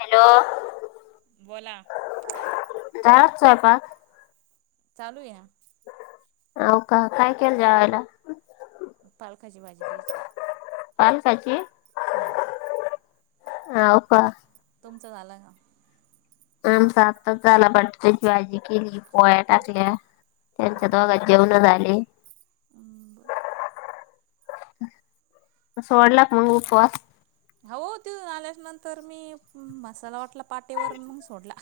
Hello. बोला. झाला स्वयंपाक? चालू या. अ का काय केलं जेवायला? पालकाची भाजी खायची. पालकाची हो. हाव का. तुमचं झालं का? आमचा आताच झाला बटट्याची भाजी केली पोळ्या टाकल्या. हा त्यांच्या का दोघांच जेवण झाले. हम्म सोडला का मग उपवास? हो देऊन आल्या नंतर मी मसाला वाटला. पाटेवर मग सोडला.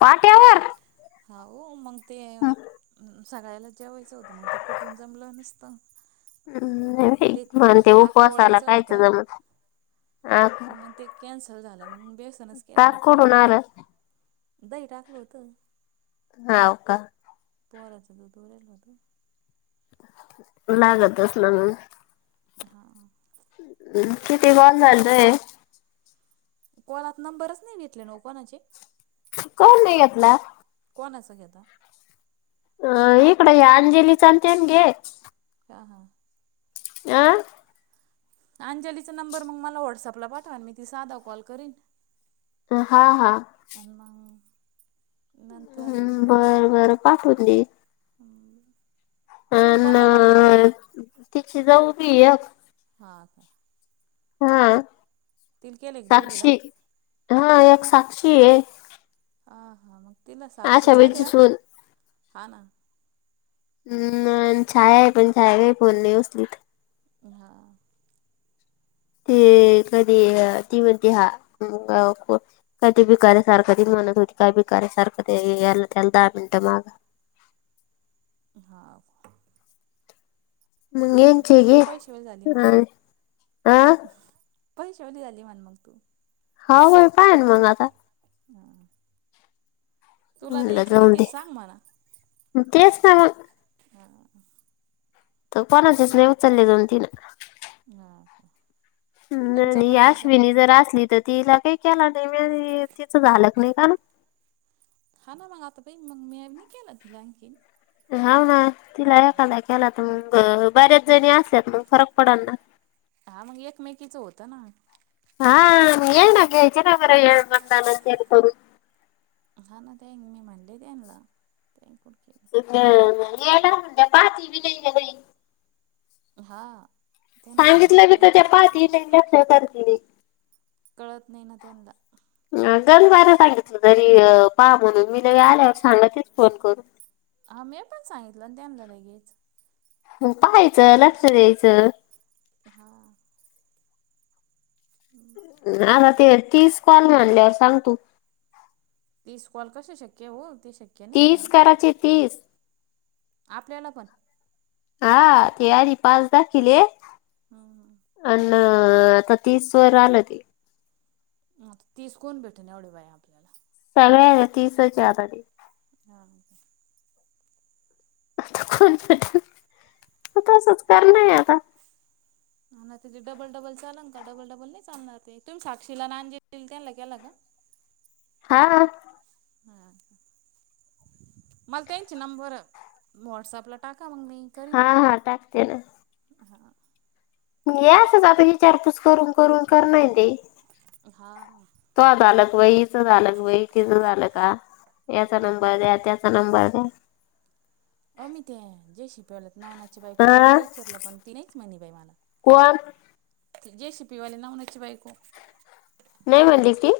पाट्यावर हा हो मग ते सकाळ्याला जेवायचं होतं मग ते कुठून जमलं नसतं. हम्म नाही ते म्हण ते ताक उपवासा आला पोळायचं कायच होतं. जम. पण मग ते कॅन्सल झालं मग. बेसनच केला टास्क हटून. कुडुन आल दही टाकल होत. हाव का. पोराच तो दोरल होतो. लागत असाल ना. हा. [inaudible] किती कॉल झालय? कॉलत नंबरच नाही घेतले ना कोनाचे. कोण नाही घेतला. कोणाचा घेता? अह इकड अंजली चालते ना घे. [inaudible] आं. अंजलीचा नंबर मग मला व्हॉट्सअपला पाठवान मी ती साधा कॉल करीन. हा हा. आणि मग नंतर हे हम्म बरं बरं पाठवून देईल. ह [inaudible] अ न तिची जाऊ बी आहे एक. हां का हम्म. तिला केल एक दोघिला? हा एक साक्षी आहे. हां हां मग तिला आशा साक्षीचा बाईची द्या सून हा ना हम् छाया आहे पण छाया काही फोन नाहीसली तर हा ते कधी ती म्हणते हा कधी बिकऱ्या सारखं ती काय बीिके सारखं ते या त्याला दहा मिनिटं माग हां तू पैशावाली झाली हमेनचीचेकी म्हण ह आह पैशावली झाली म्हण मग तू होा होय पाय ना मगाता हम ल जाऊ दे सांग म्हणा तेच ना हां त कोणाचीच नाही उचलले जाऊन तीन ह का नाही तुमचा नाही पण का अश्विनी जर असली तर तिला काही केला नाही म तिचं झालं क नाही का ना हा ना मग आता ब मग मी केलं तिला आणखीन हाव ना तिला एखादा केला तर मग बऱ्याच जणी असल्यात मग फरक पडाना. हा मग एकमेकीचं होतं ना. हा म आयन घ्यायचे ना हे मतदानात करून. हा ना ते मी म्हटली त्याना. येड म्हटल पाहती वनलेई हा. त्यांना सांगितलं बी समजत नाही तर त्या पाहती नाही लक्ष करती नाही. कळतं नाही ना त्यांंना जरी बार सांगितलं तरी पहा म्हणून मी जरी आल्यावर सांगा तेच फोन करून हा मी पण सांगितलं तेमलं लगेच पहायचं लक्ष द्यायचं हा आता ते तीच कोॉण मानल्यावर सांग तू ती स्कॉल कस शक्य हो ते शक्य नाही ना तीस करायचे तीस आपल्याला पण हा ते आध पाचदााखील अ हम्म आता तीसवरवर आलं ते तीस कोण भेटून एवढे बा आहे आपल्याला चल तीसच्या ह का आता कोण तसच कर नाही आता ह ना तिथे डबल डबल चालल का डबल डबल नाही चालणार ते तुम्ही साक्षीला ना त्यांना केला का [inaudible] ह ह मला त्यांचे नंबर व्हट्सअपला टाक हा हा टाकते ना हा म यासच आपण विचारपूस करून करून करणार ते. हा. वय हीच झालं वय तीच झालं का याचा हा नंबर द्या त्याचा. नंबर द्या. अमित जे शि पला [inaudible] नवनाथ च्या बायको ला हा दोनदा विचारलं पण ती नाहीच म्हणाय बाई मला. कोण जे सीई पिवाली नवनाथ ची बायको. नाही म्हणाली ति.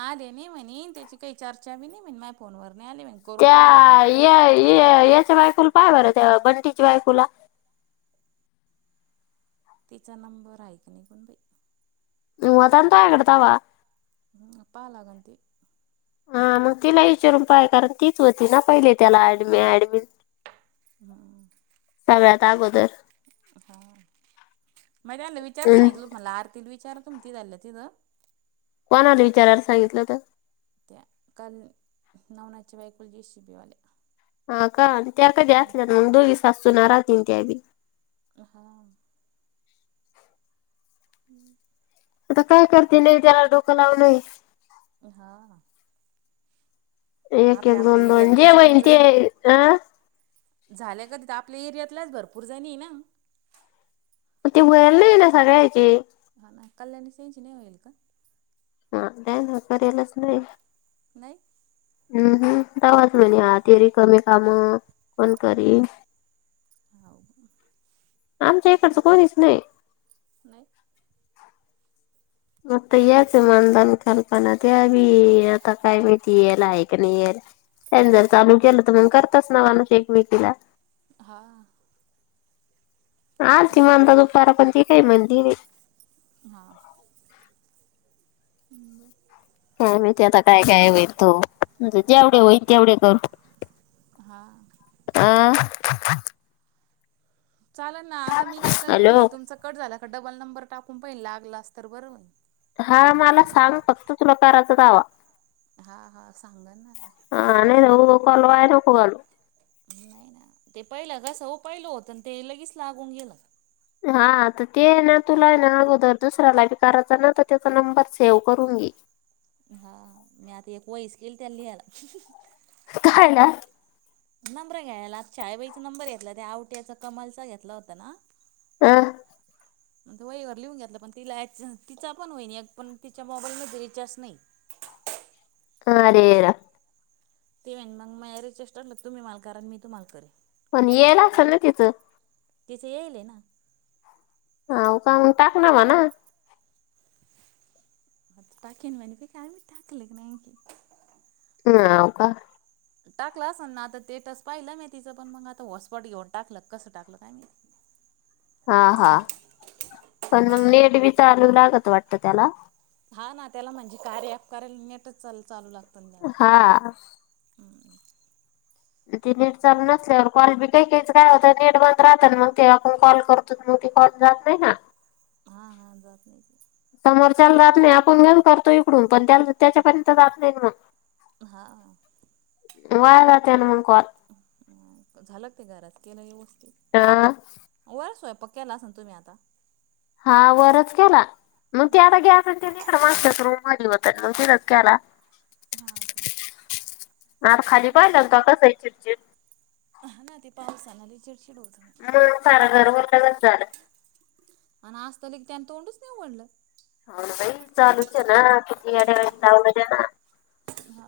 आलंय नाही म्हणे त्याची काही चर्चा बी नाही म्हणाय माय फोनवर नाही आले म्हणे करून पाहिलं तर त्या य ये. बायको ला पाय बर बटाट्याच्या बायकुला तिचा नंबर आहेक नाही माहित बाई. हं होता ना तुझ्या काड त्याव हम्म पाहव लागल हा मग तिला विचारून पाय कारण तीच होती ना पहिले त्याला ड ऍडमिन हम्म. अगोदर. हा म त्या विचार हम्म सांगितलं म्हणलं आरती विचारा? तम तीला त कोणाला विचाराला सांगितलं तर? त्या काल नवनाथ च्या बायकुला जयसीपी वाल्या. हा का त्या का जास्त मग दोगी सासू सुना राहता त्या बी. हा. हम्म. आता काय करते नाही त्याला डोकं लावलाय. हा. एक आपल्या एक आपल्या दोन दोन जे एरियातल्याच होईन ते गंजनी अं. झाल्या का तिथं आपल्या एरियातलाच भरपूर जाणी ना. ती वेल नाही ना सगळ्याची. हा ना कल्याणी त्यांची नाही होईल का? त्यांनी करायलच नाही यं नाही. हम्म हम्म तवाच म्हणे आ त्या रिकामे काम कोण करी. हाव आमच्या इकडचं कोणीच नाही. नाही मता याच मनधान कल्पना ते बी आता काय माहिती याल आहे का नाही याल. त्यांनी जर चालू केलं तर मग करतच नावान श ऐकमेकींना. हा. हा तिमानता दुपारा पण त काय म्हणंती नाही हा. काय माहिती ते आता काय काय होईल तो म्हणजे जेवढे होईन तेवढे कर. हा आ. चाल ना आता मी काय करेन हे हॅलो तुमच कट झालं का डबल नंबर टाकून पाहिल लागला अस तर बरं होईल. हा मला सांग फक्तच करायचं तवा. हा हा सांग ना. हा नाही तर कॉल वाया नको घालवू नाही ना पहिलं कसं हो पहिलं होत ते लगेच लागून गेलं. हा तर ते आहे ना तुला आहे ना अगोदर दुसऱ्याला बी करायचं ना तर त्याचा नंबर सेव्ह करून. घे हा मी आता एक वही केल त्याला लिहायला. काय ना? नंबर घ्यायला आ चायबाईचा नंबर घेतला त्या आवट्याचा कमालचा घेतला होता ना? हा वही वर लिहून घेतलं पण तिला तिचा पण होईन एक पण तिच्या मोबाईल रिचार्जच्याच नाही. [unintelligible] ते मग मग या रिचार्ज टाकलं तुम्ही मला कारा आणि मी तू माल करे पण यायल असेल ना त्याच तिथे येईले ना हा उ का टाकणार मणा टाकिन म्हणनती काय माहिती टाकल का नाही हा हो का टाकला असेल ना आता स्टेटस पाहिलं मी तिचं पण मग आता वॉसपट घेऊन टाकलं कसं टाकलं काय मी हा हा पण मग नीट बी चालू लागत वाटत त्याला हा ना त्याला म्हणजे कार्य अफकारयला नेटच चाल चालू लागत हा ते नेट चालू नसल्यावर कॉल बी काही काहीच काय होत नेट बंद राहत मग ते आपण कॉल करतो मग कॉल जात नाही ना हा हा जात नाही की समोरच्याला जात नाही आपण घेल करतो इकडून पण त्या त्याच्यापर्यंत जात नाही ना. हा वाया जाते ना कॉल झालं ते घरात केलं व वस्त हा. स्वयंपाक केला असेल तुम्ही आता? हा वरच केला मग ते हा. आता गॅस ते इकडं माडतो ली होत नतीरकला हा का. आता खाली पाहिलं का कसं आहे चिडचिड हा ना ते पावसाना चिडचिड होत. [unintelligible] आणि आ असतलं की त्यानी तोंडच नाही वडलं जाज ना हा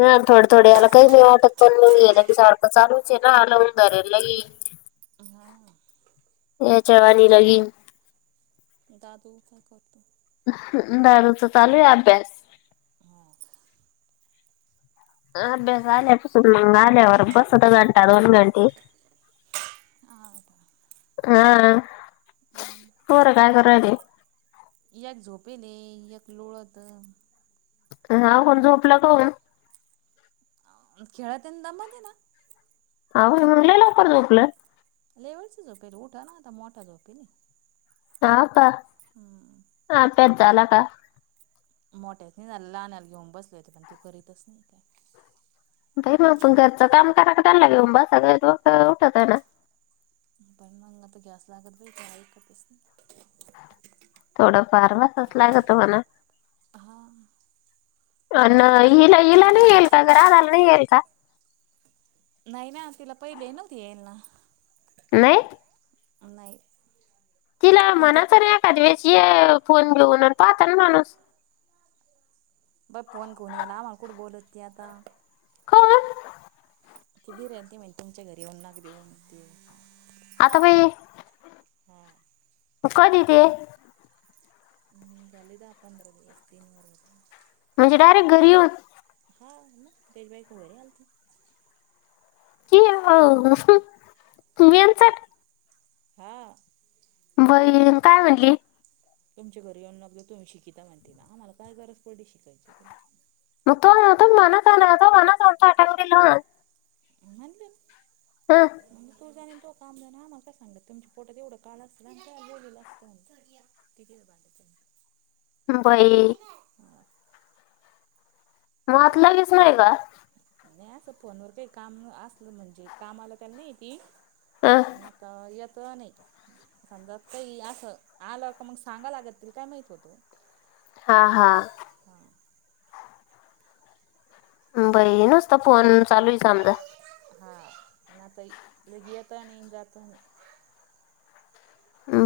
ह थोडे थोडे याला काही मी वाटत पण की सारखं चालूच आहे ना आलाव दर ल हा या चवा नि लगी दादू काय करतो? दादुचा चालू आहे अभ्यास. हा. अभ्यास आले पासून मंग आल्यावरर बस अ द घंटा दोन घंटे हा का? हा पोर काय करराय एकक झोपेलेक लोळत हा कोण झोपला का? खेळतेन दमद ना अ म्हंग लै लवकर झोपलं लेवडच झोपे उठा ना आता मोठा झोपी हा प ह अभ्यास झाला का? मोठ्याच नाही लानला घेऊन बसले होते पण त करीतच नाही काय बाई मग त घरचं काम करा त्यालागेऊन ब सग उठत आहे ना. पण मला तर गॅस लागत बा पस थोडं फारवासच ला ग तमला हा. अ नाही बस हिला हिला नाही येल का जरा नाही येल का? नाही ना तिला पहिले नव्हती येईल ना नाहीय नाही तीला तीन मना ते [inaudible] ते फोन घेऊन आलता ना माणूस बघ फोन करऊन याला मला कुठं बोलतती आता का ति बीर ते म्हहि तुमच्या घरी ये नाग देऊन ते आता पई हा कधी ते हम्म झाली दहा पंधरा दिवस तीन वार बले. म्हणजे डायरेक्ट घरी येऊन. हा म देशभाई खर आलती. कि तुमी यांचा. [inaudible] व काय म्हटली. तुमच्या घरी येऊन तुम्ही शिकिता म्हणती ना आम्हाला काय गरज पडते शिकायची. म मनास ना मनासंत आटा दिल. म्हले. हह. काम मला काय सांगत तुमची पोट तेवढं काळलं असतं आणि ते बोललं असतं म्हण. बाई. मातला नाहीस का? नाही असं फोनवर काही काम असलं म्हणजे काम आलं त्याला नाही ती हं, आता येतो नाही. समजा काही असं आलं का मग सांगा लागत ते काय माहित होतो. हा हा हा बई नसता फोन चालू आहे समजा. हा नाता लघी येतो आणि जातो आणि.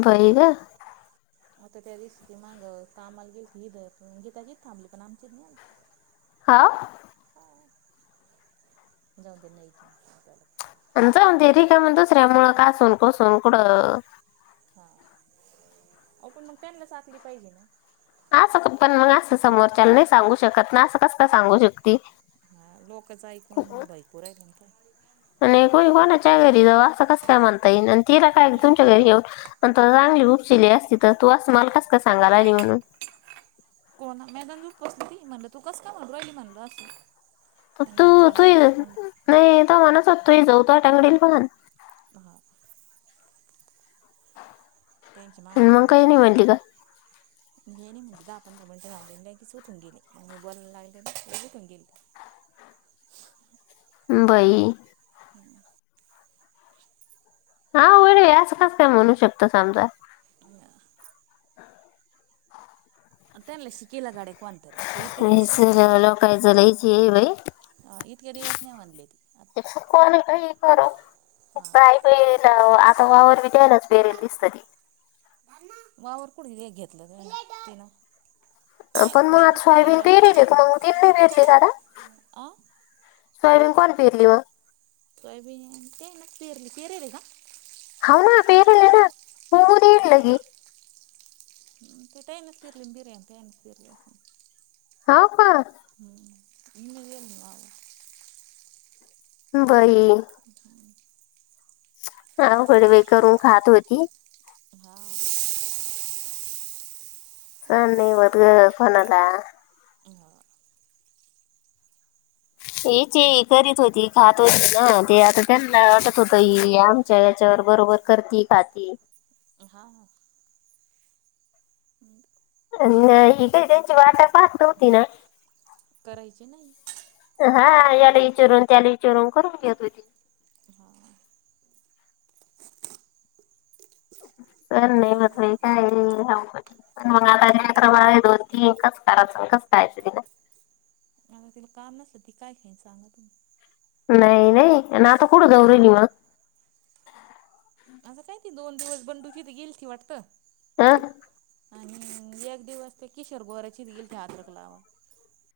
बई ग. आता त्या दिवशी त माग कामाला गेल त हिद गीताचीच थांबली पण आमचीच नाही आलीती. आ. जाऊदे नाही तर. आणि जाऊते र का मण दुसऱ्या मुळं कासून कोसून कुठं. हा अ पण मग त्यानला साकली पाहिजे ना. असं पण मग असं समोरच्या नाही सांगू शकत ना. कस सांगू शकते हा लोकच खूप. ऐकून भैकू राहिल काय कोणाच्या घरी जाऊ असं कस काय म्हणता येईल तिला काय तुमच्या घरी येऊन रान खूपसली आहे. तिथ तू अस मला कस का सांगाला म्हणून. कोणा मैदानजूप पोसली ती म्हणल तू कस काय म्हणल आली म्हणल असं. मग तू माझ्या तू तोंडात आलं म्हणलं नाही त म्ह तू जाऊतो टांगडील पण. हा तेनच माग अ काय मग काही नाही वावरंबा. म्हणली का गेणे म्हणली दहा पंधरा मिनिटं झाले लगेच उटून गेले मग बोयला लागले उठून गेले. [inaudible] बाई. हा वेळ यास कास काय म्हणू शकत समजा. अं, ताले शिकील गाडे. हेच ल कायचलायच ये बाई. अं, इतके दिवस नाही म्हणले ते आता एक कवाणी काही कर. हा काय बाय लाव आता वावर बी द्यायलाच बेरेल दिसत ते. वावर कुठ एक घेतलं त्यांनी तिनं. ते आपण मग आज त्यानंच करेल सोयाबीन पेरले वाटतं का मग तन नाही पेरले दादा. अं स्यबन कोण फिरली म. तयब आहे ते ना पर परल काा. होना बेरल ना होूऊ नड लागे. ते काहीनच फिरले बिर्या कानच फिरले. हा का. हम इनगे ना. बाई. अवकडे व करून खात होती. [unintelligible] ह नाही बत ग कोणाला [unintelligible] याचे करीत होती खात होती ना ते आता त्यांना वाटत होत आमच्या याच्यावर बरोबर क करती खात हा नाही ही काही त्यांची वाटा फत नव्हती ना करायचे नाही हा याला विचोरून त्याला वि चोरून करून घेत होती हा [unintelligible] सर नाही मत काय ह पण मग आताक्रमा आहे दोन तीन कस करायचं य तला [inaudible] नाही नाही आणि आता कडं दरल मग. आता कायती दोन दिवस बंडूकीथ गेल ती वाटत. हह. आणि एक दिवस त्या कि शर्भवराची येईलत्रक लावा.